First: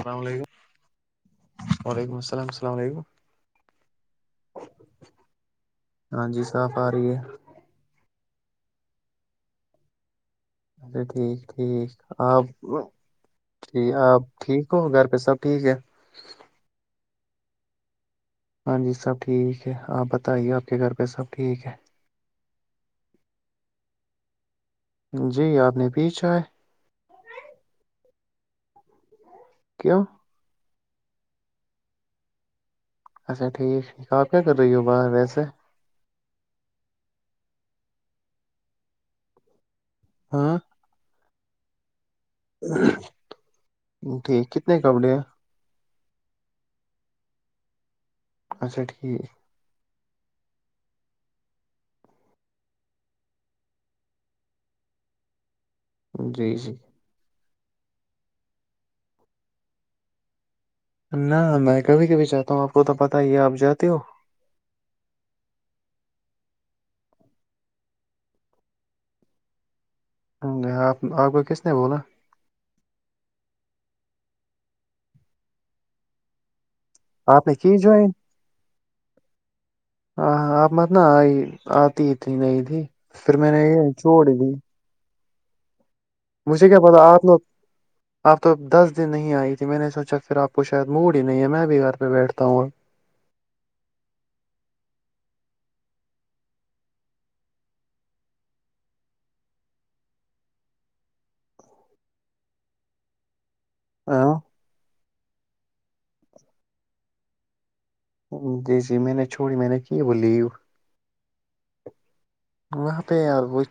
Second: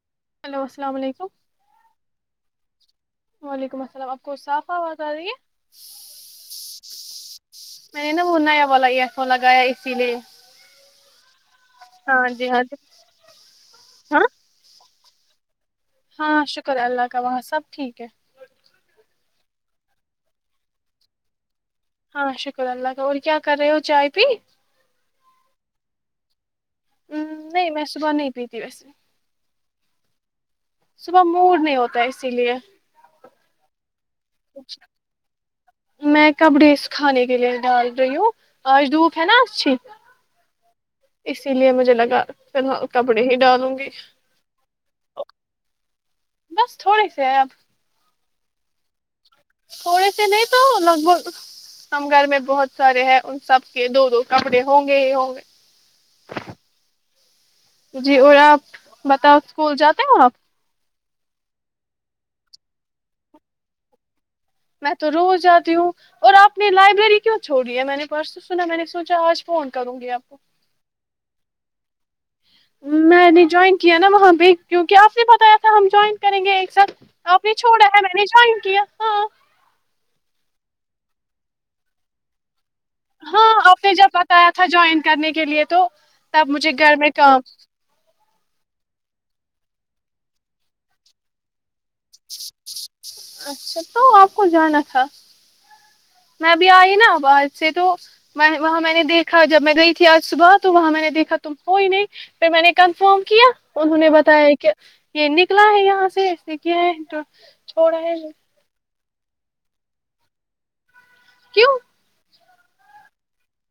السلام علیکم ہیلو السلام علیکم وعلیکم السلام السلام علیکم وعلیکم السلام آپ کو صاف آواز آ رہی ہے ہاں جی صاف آ رہی ہے میں نے نا نیا والو یہسو لگایا اسی لیے اچھا ٹھیک ٹھیک ہاں آپ جی ہاں جی ہاں آپ ٹھیک ہو گھر پھر سب ٹھیک ہے ہاں شکر اللہ کا وہاں سب ٹھیک ہے ہاں جی سب ٹھیک ہے آپ بتائیے آپ کے گھر پہ سب ٹھیک ہے ہاں شکر اللہ کا اور کیا کر رہے ہو چائے پی جی آپ نے پیچھا ہے [unintelligible] ہ نہیں میں صبح نہیں پیتی ویسے کیوں صبح موور نہیں ہوتا ہے اسی لیے اچھا ٹھیک کہ کیا کر رہی ہو باہر ویسے میں کپڑے کھانے کے لیے ڈال رہی ہوں آج دکھ ہے نا اھی [unintelligible] ہاں اسی لیے مجھے لگا فی الحال کپڑے ہی ڈالوں گی ٹھیک کتنے کپڑے ہیں بس تھوڑے سے ہیں اب اچھا ٹھیک تھوڑے سے نہیں تو لگ بھگ ہم گھر میں بہت سارے ہیں ان سب کے دو دو کپڑے ہوں گے ہی ہوں گے جی س [unintelligible] جی اور آپ بتاؤ اسکول جاتے ہو آپ نہ میں کبھی کبھی چاہتا ہوں آپ کو تو پتہ ہی ہے آپ جاتے ہو میں تو روز جتیی ہوں اور آپ نے لائبریری کیوں چھوڑی ہے میں نے پرسوں سنا میں نے سوچا آج فن آ آپ گو کس [unintelligible] نہیں بولاو [unintelligible] میں نے جوائن کیا نا وہاں پہ کیوںکہ آپ نے پتایا تھا ہم جوائن کریں گے ایک ساتھ تو آپ نے چھوڑا ہے میں نے جوائن کیا ہاں مرن آئی آتی اتنی نہیں تھی [unintelligible] میں ہاں آپ یہ نے جب چھوڑ بتایا دی تھا جوائن کرنے کے لیے تو تب مجھے کیا گھر پتا میں آپ لوگ کام اپ تو دس دن نہیں آئی تھی میں نے سوچا پھر آپ کو شاید موڈ ہی نہیں ہے میں بھی گھر پہ بیٹھتا ہوں اب۔ اچھا تو آپ کو جانا تھا میں بھیھی آئی نا باہر سے تو وہاں میں نے دیکھا جب میں گئی تھی آج صبح تو وہاں میں نے دیکھا تم کوئی نہیں پھر میں نے کنفرم کیا انہوں نے ہاں بتایا کہ یہ نکلا ہے یہاں سے کیا ہے تو چھوڑا ہے جی جی میں نے چھوڑی میں نے کی وہ لیو کیوں وہاں پہ ار وہ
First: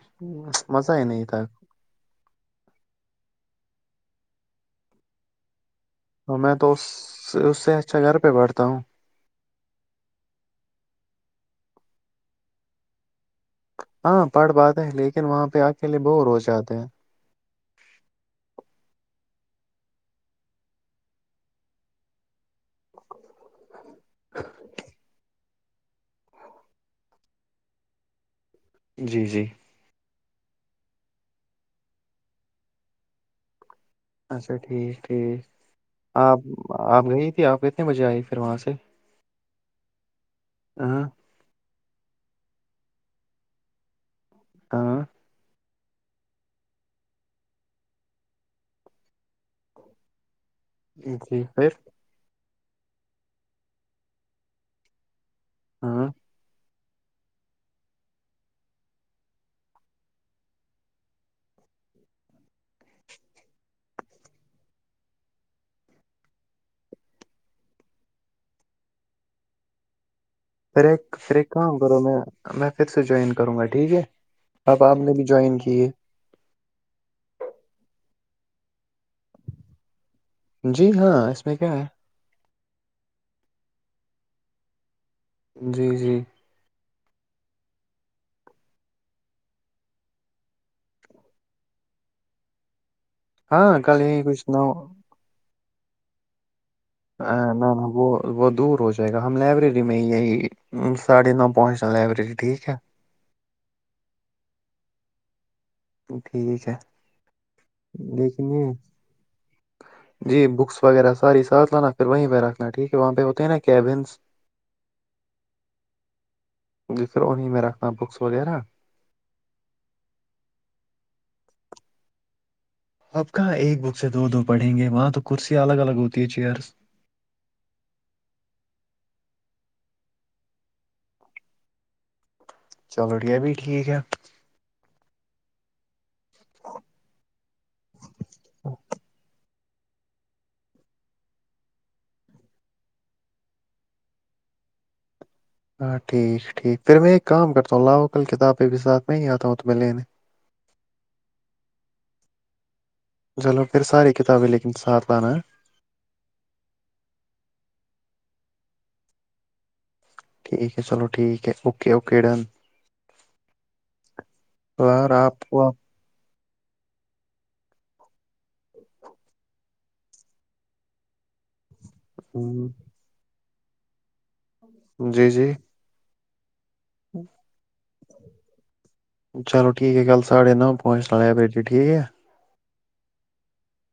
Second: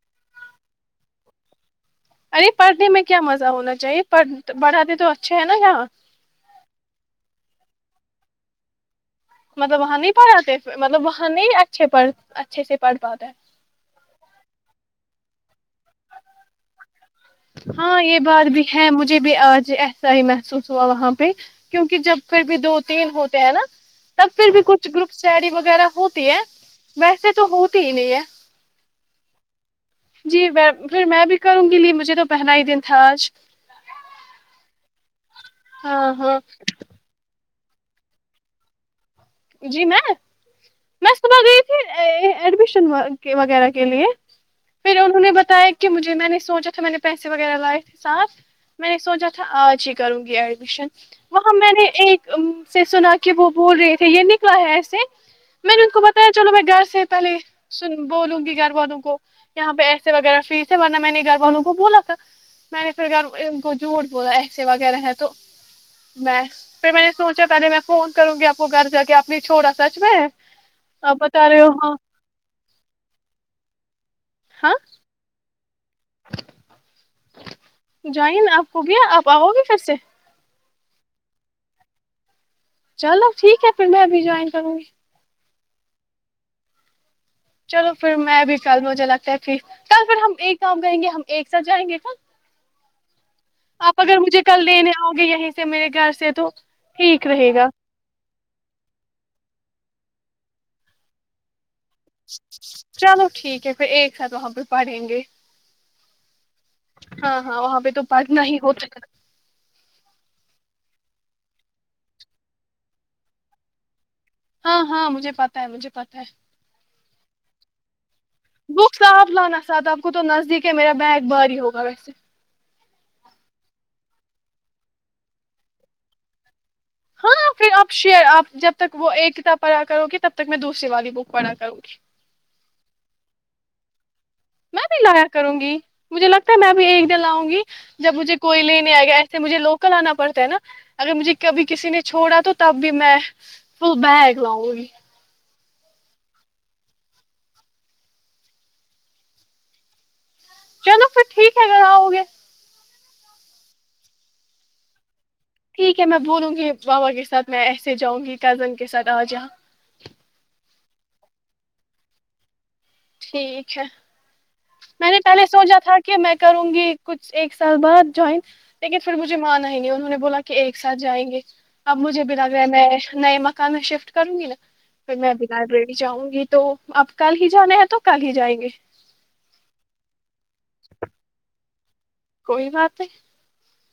مزہ ہی نہیں تھا ارے پڑھنے میں کیا مزہ ہونا چاہیےڑھ پڑھاتے تو اچھے ہے نا یہاں تو میں تو اس اس سے اچھا گھر پہ بیٹھتا ہوں مطلب وہاں نہیں پڑھاتے مطلب وہاں نہیں اچھے اچھے سے پڑھ پاتے ہاں پڑھ پات ہے لیکن وہاں پہ کےلے بہ ہوو جاتے ہیں ہاں یہ بات بھی ہے مجھے بھی آج ایسا ہی محسوس ہوا وہاں پہ کیونکہ جب پھر بھی دو تین ہوتے ہیں نا تب پھر بھی کچھ گروپ شریی وغیرہ ہوتی ہے ویسے تو ہوتی ہی نہیں ہے جی جی جی پھر میں بھی کروں گی لی مجھے تو پہنا ہی دن تھا آج اچھا ٹھیک ٹھیک ہاں ہاں آپ آپ گئی آپ کتنے بجے آئی پھر وہاں سے جی میں ہاں میںس گئی ایڈمیشن وغیرہ کے لیے پھر ہاں انہوں نے بتایا کہ مجھے میں نے سوچا تھا میں نے پیسے وغیرہ لائے تھے ساتھ میں نے سوچا تھا آج ہی کروں گی آ جی وہاں پھر میں نے ایک سنا کہ وہ بول یہ نکلا ہے ایسے میں نے ان کو ہاں بتایا چلو میں گھر سے پہلے سن بولوں گی گھر والوں کو یہاں پہ ایسے وغیرہ پھر سے برنا میں نے گھر والوں کو بولا تھا میں نے پھر گھر ان کو جھوٹ بولا ایسے وغیرہ ہے تو میں پھر میں نے سوچا پہلے میں فون کروں گی وہ گھر جا کے اپنی چھوڑا سچ میں پھر ایک آپ پھر بتا ایک رہے ہو کام ہاں کرو میں میں پھر سے جوائن کروں گا ٹھیک ہے ہاں آپا آپ نے بھی جوائن کیا جٹھ جوائن آپ کو گیا آپ آؤ گے پھر سے جی ہاں اس میں کیا ہے چلو ٹھیک ہے پھر میں ابھی جوائن کروں گی جی جی چلو پھر میں بھی کل مجھے لگتا ہے پھر کل پھر ہم ایک کاؤ گیں گے ہم ایک ساتھ جائیں گے کل ہاں آپ کل اگر یہی مجھے کچھ کل نو لینے آؤ گے یہیں ج میرے گھر سے تو ٹھیک نہ رہے گا نہ وہ وہ دور ہو جائے گا ہم لائبریری م ساھ ن پ [unintelligible] چلو ٹھیک ہے پھر ایک ساتھ وب پڑیں گے ٹھیک ہے ہاں ہاں وہاں پہ تو پڑھنا ہی دیکھنیے ہوتا ہے جی بکس وغیرہ ساری ساتھ لانا پھر وہیں پہ رکھنا ٹھیک ہے وہاں پہ ہوتے ہیںا کیبنس ہاں ہاں مجھے پتا ہے مجھے پتا ہے پھر انہیں میں رکھنا بکس وغیرہ بک ص آپ لانا ساتھ آپ کو تو نزدیک د میرا بیگ باہاری ہوگا ویسے اپ کہاں ایک بک سے دو دو پڑھیں گے وہاں تو کرسیاں الگ الگ ہوتی ہے چیئرز ہاں پھر آپ شیئر آپ جب تک وہ ایک کتاب پڑھا کرو گی تب تک میں دوسری والی بک پڑھا کروں گی چلو ٹھیا بھی ٹھیک ہے غار کروں گی مجھے لگتا ہے میں بھیب ایک دل آؤں گی جب مجھے کوئی لیےنے آئے گیا ایسے مجھے لوگ کلانا پڑتا ہے نا اگر مجھے کبھی کسی نے چھوڑا تو تب بھی میں فل بیگ لاؤں گی ہاں ٹھیک ٹھیک پھر میں ایک کام کرتا ہوں لاوکل کتابیں بھی ساتھ میں ہی آتا ہوں تو میںہ لینے چلو پھر ٹھیک ہے اگر آؤ گے چلو پھر ساری کتابیں لیکن ساتھ لانا ہے ٹھیک ہے میں بولوں گی بابا کے ساتھ میں ایسے جاؤں گی کزن کے ساتھ آ جا ٹھیک ہے چلو ٹھیک ہے اوکے اوکے ڈن ٹھیک ہے میں یار نے آپ پہلے کو آپ سوچا تھا کہ میں کروں گی کچھ ایک سال بعد جوائن لیکن پھر مجھے مان آیں گ انہوں نے بولا کہ ایک ساتھ جائیں گے آ مج بھی لگے ہے ہم، ن نہیں کا میں شفٹ کرن گلا پھر میں جی ابھی جی لائبریری ج آؤں گی تو اب کل ہی جانے ہیں تو کل ہی جائیں گے چلو ٹھیک ہے کل ساڑھے نو پہنچ ل لائبریری ٹھیک ہے کوئی بات ہے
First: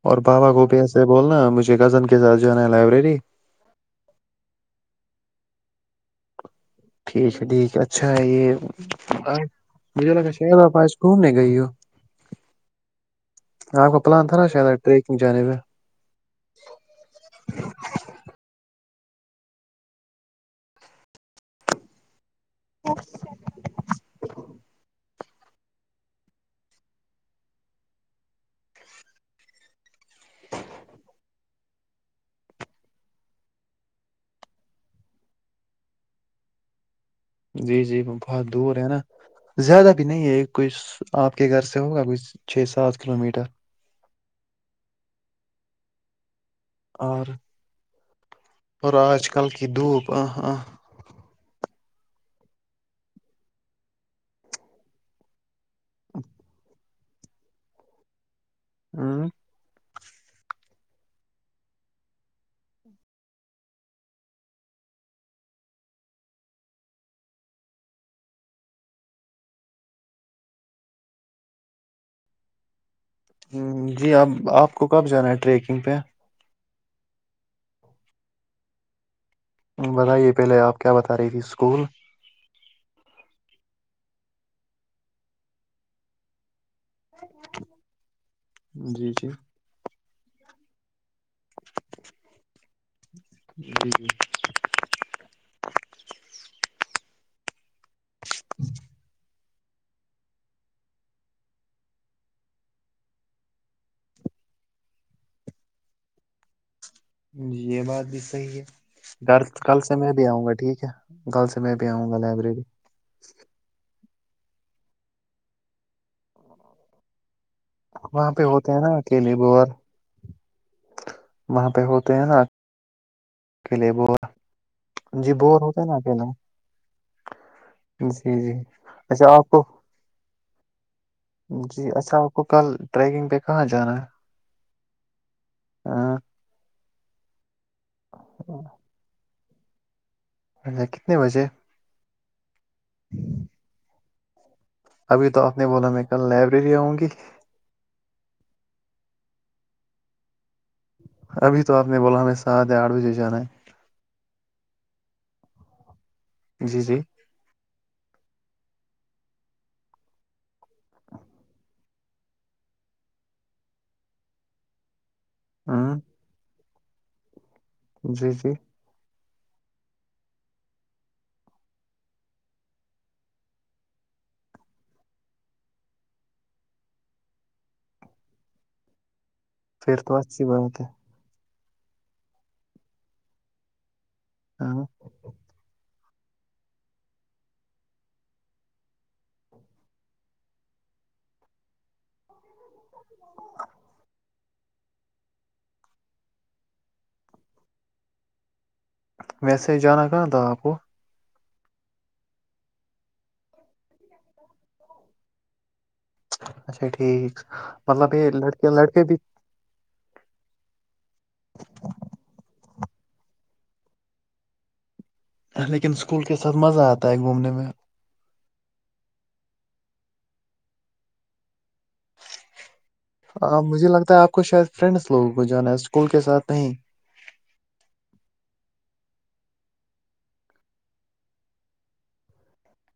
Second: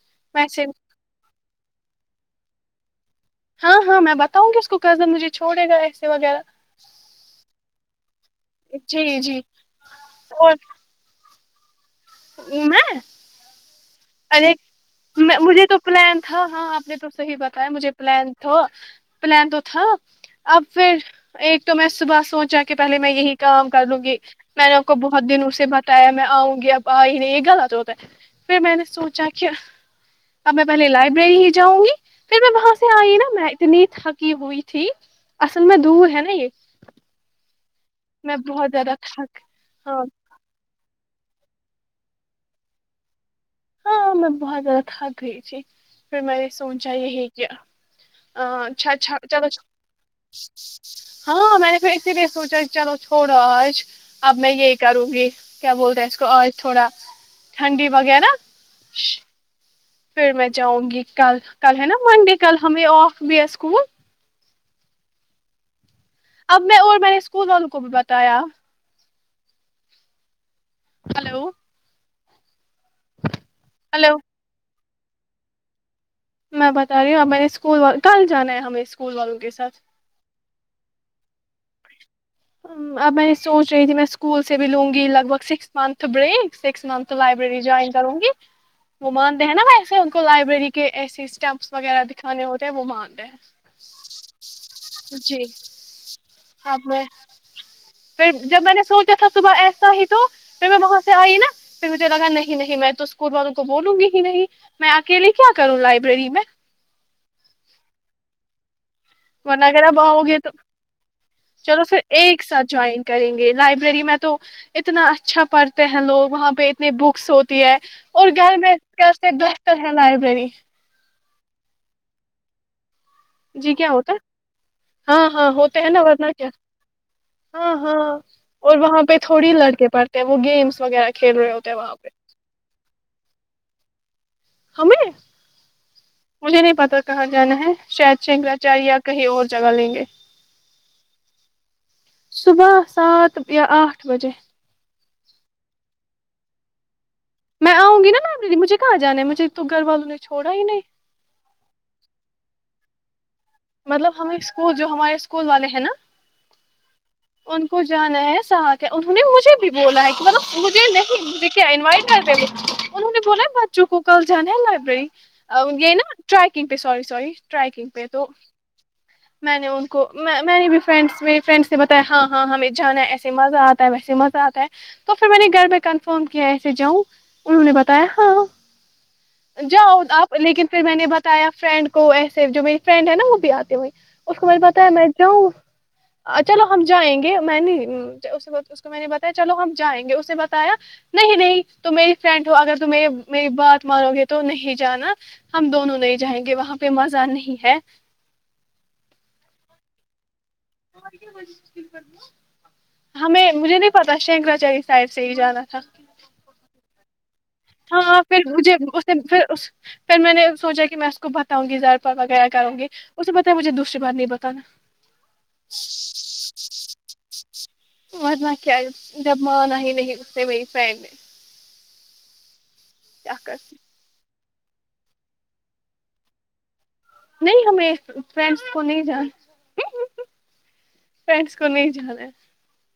اور بابا گوپیا سے بولنا مجھے ج گزن کے سات جوانا ہے لائبریری ہاں ہاں میں بتاؤں گی اس کو کزن مجھے چھوڑے گا ایسے وغیرہ ٹھیک ہے ٹھیک ہے اچھا یہ جی جی مجھے لگا ہے اور شہ پ آ گھومنے کے گی ہو [unintelligible] میں آپ کا پلان تھا نا ارے شاید ٹریکنگ جانے کا مجھے تو پلان تھا ہاں آپ نے تو صحیح بتایا مجھے پلان تو پلان تو تھا اب پھر ایک تو میں صبح سوچ چا کے پہے میں یہی کام کر لوں گی میں نے ان کو ب بہت دن اسے بتایا میں آؤں گی اب آ ہی نہیں یہ گلا تو ہوتا ہے پھر میں نے سوچا کہ ا میں پہلے لائبریری ہی جاؤں گی پھر میں وہاں سے آئی نا میں اتنی تھکی ہوئی تھی اصل میں دور ہے نا یہ جی جی میں بہت دور ہے زیادہ نا تھک زیادہ ہاں بھی نہیں ہے کوئی آپ کے گھر سے ہوگا کوئی چھ سات کلو میٹر ہاں میں بہت زیادہ تھک گئی تھی پھر میںیری سوچا یہی اور اور آج کہچاھالو کل کی دھوپ آہ آہ ہاں میں نے اسی لیے سوچا کہ چلو چھوڑو آج اب میں یہی کروں گی کیا بول رہے اس کو آج تھوڑا ٹھنڈی وغیرہ ہ پھر میں جاؤں گی کل کل ہے نا منڈے کل ہمیں آف بھییا اسکول اب میں اور میں نے اسکول والوں کو بھی بتایا ہلو ہ جی ہلو آپ آپ ک کب جانا رییکنگ پ میں بتا رہی ہوں اب م نے اسکول کل جانا ہے ہمیں اسکول والوں کے ساتھ بتائیے پہلے آپ کیا بتا رہی تھی اس کول اب میں سوچ رہی تھی میں اسکول سے بھی لوں گی لگ بھگ سکس منتھ بڑے سکس منتھ لائبریری جوائن کروں گی وہ جی جی مانتے ہیں نا ویسے کو لائبریری کے ایسے اسٹپس وغہ دکھانے ہو تو وہ ماند ہے جی جی جی ابڑ پھر جب میں نے سوچا تھا صبح ایسا ہی تو پھر میں وہاں سے آئی نا پھر مجھے لگا نہیں نہیں میں تو اسکول والوں کو بولوں گی ہی نہیں میں اکیلے کیا کروں لائبریری میں جی یہ بات بھی صحی ہے گھر ون کل اگر سے اب میں آؤ بھی گے آؤں تو گا ٹھیک ہے کل سے میں چلو بھی پھر آؤں گا ایک لائبریری ساتھ جوائن کریں گے لائبریری میں تو اتنا اچھا پڑھتے ہیں لوگ وہاں پہ اتنے بکس ہوتے ہے اور وہاں پہ گھر ہوتے میں ہیں نا کیس اکیلے بور دفتر ہے لائبریری وہاں پہ ہوتے ہیں نا جی کیا اکیلے ہوتا بور ہے ہاں جی ہاں بور ہوتے ہیں ہے نا ورنہ اکیلے کیا ہاں ہاں جی جی اور وہاں پہ اچھا آپ تھوڑی کو لڑکے پڑھتے ہیں وہ گیمس وغیرہ کھیل رہے ہوتے ہیں جی وہاں پہ اچھا آپ کو کل ٹریکنگ پہ کہاں جانا ہے ہمیں ہاں مجھے نہیں پتا کہاں جانا ہے شاید شنکگراچار یا کہے اور جگا لیں گے ا کتنے بجے صبح سات یا آٹھ اٹھ بجے ابھی تو آپ نے بولا میں کل لائبریری آؤں گی میں آؤں گی ن لائبری مجھے کہاں جان ہے مجھے تو گھر والوں نے چھوڑا ہی نہیں ابھی تو آپ نے بولا ہمیں سات آٹھ بجے جان ہے مطلب ہم ایک اسکول جو ہمارے اسکول والے ہیں نا جی جی ان کو جانا ہے سا انہوں نے مجھے بھی بولا ہے کہ مطلب مجھے نہیں مجھ کیا انوائٹ لبریری انہوں نے بولا بچوں کو کل جانا ہے لائبریری یہ ہوں نا ٹریک کن پے سوری سوری ٹرائیکنگ پہ تو جی جی میں نے ان کو میں نے بھی فرینڈس میری فرینڈ سے ب ہاں ہاں ہمیں جانا ایسے مزہ آتا ہے ویسے مزہ آتا ہے تو پھر میں نے گھر میں کنفرم کیا ایسے جاؤں انہوں نے بتایا ہاں جاؤ پھر تو آپ اچھی لیکن بات پھر ہے میں نے بتایا فرینڈ کو ایسے جو میری فرینڈ ہے نا وہ بھی آتے ہو اس کو مجھے پتا ہاں ہے میں جاؤں اچ چلو ہم جائیں گے میں نے اس کو میں نے بتایا چلو ہم جائیں گے اس نے بتایا نہیں نہیں ت میری فرینڈ ہو اگر تم میری بات مانو گے تو نہیں جانا ہم دونوں نہیں جائیں گے وہاں پہ مزہ نہیں ہے ویسے جانا کہاں تھا آپ کو ہمیں مجھے نہیں پتا شنکراچاری سائڈ سے ہی جانا تھا اچھا ٹھیک مطلب ہاں یہ پھر مجھے لڑکے اس لڑکے بھی پھر اس پھر میں نے سوچا کہ میں کو بتاؤں گی زڑپا وغیرہ کروں گے اسے بتایا مجھے دوسری بات نہیں بتانا لیکن اسکول کے ساتھ مزہ آتا ہے گھومنے میں مرنہ کیا جب منا ہی نہیں استے میری فہن نے کیا کر ہاں مجھے لگتا ہے آپ کچھاید فرینڈس لوگوں کو جان آ اسکول کے ساتھ نہیں نہیں ہمیں فرینڈس کو نہیں جان فرینڈس کو نہیں جانا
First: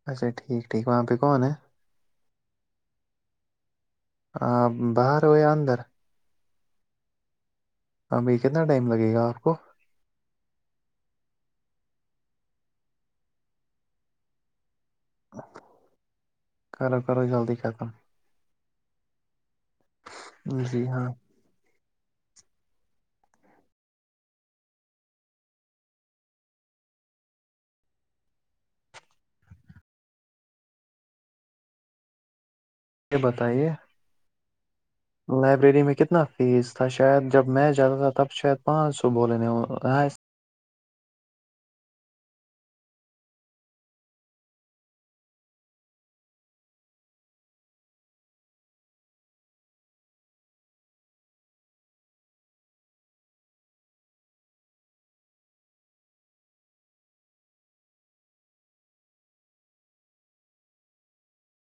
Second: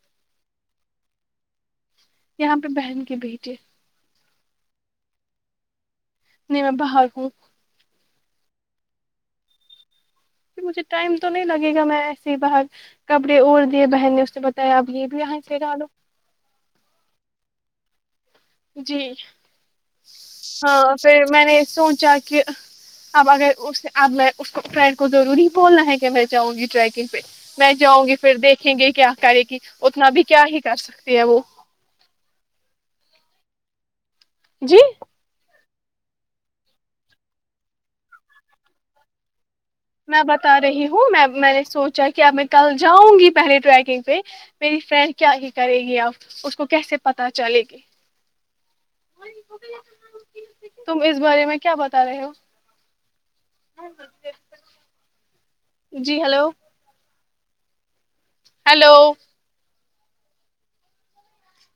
اچھا ٹھیک ٹھیک وہاں پہ کون ہے یہاں پہ بہن کے بیٹے آ باہر ہو اندر نہیں میں باہر ہوں ہاں بھ کتنا ٹائم لگے گا آپ کو مجھے ٹائم تو نہیں لگے گا میں ایسے ہی باہر کپڑے اور دیے بہن نے اس نے بتایا آپ یہ بھی آیں پ ڈ آ لو کم جی ہاں پھر میں نے سوچا کہ کہ اب اگر اس اب میں اس فرینڈ کو ضروری بولنا ہے کہ میں جاؤں گی ٹریکنگ پہ میں جاؤں گی پھر دیکھیں گے کیا کرے گی اتنا بھی کیا ہی کر سکتے ہے وہ یہ بتائیے جی لائبریری میں کتنا فیس تھا شاید جب میں جاتا تھا تب شاید پانچ سو بولنے میں بتا رہی ہوں ہ میں میں نے سوچا کہ اب میں کل جاؤں گی پہلے ٹریکنگ پہ میری فرینڈ کیا ہی کرے گی اب اس کو کیسے پتا چلے گی تم اس بارے میں کیا بتا رہے ہو جی hello hello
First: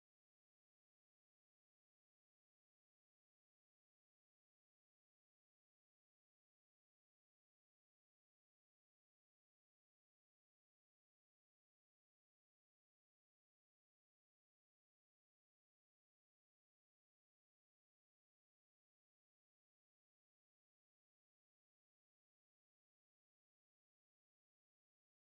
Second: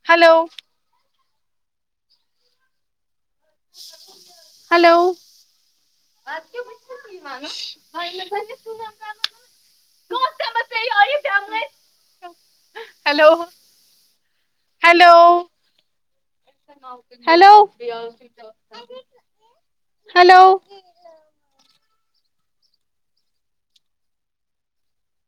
hello hello hello hello hello hello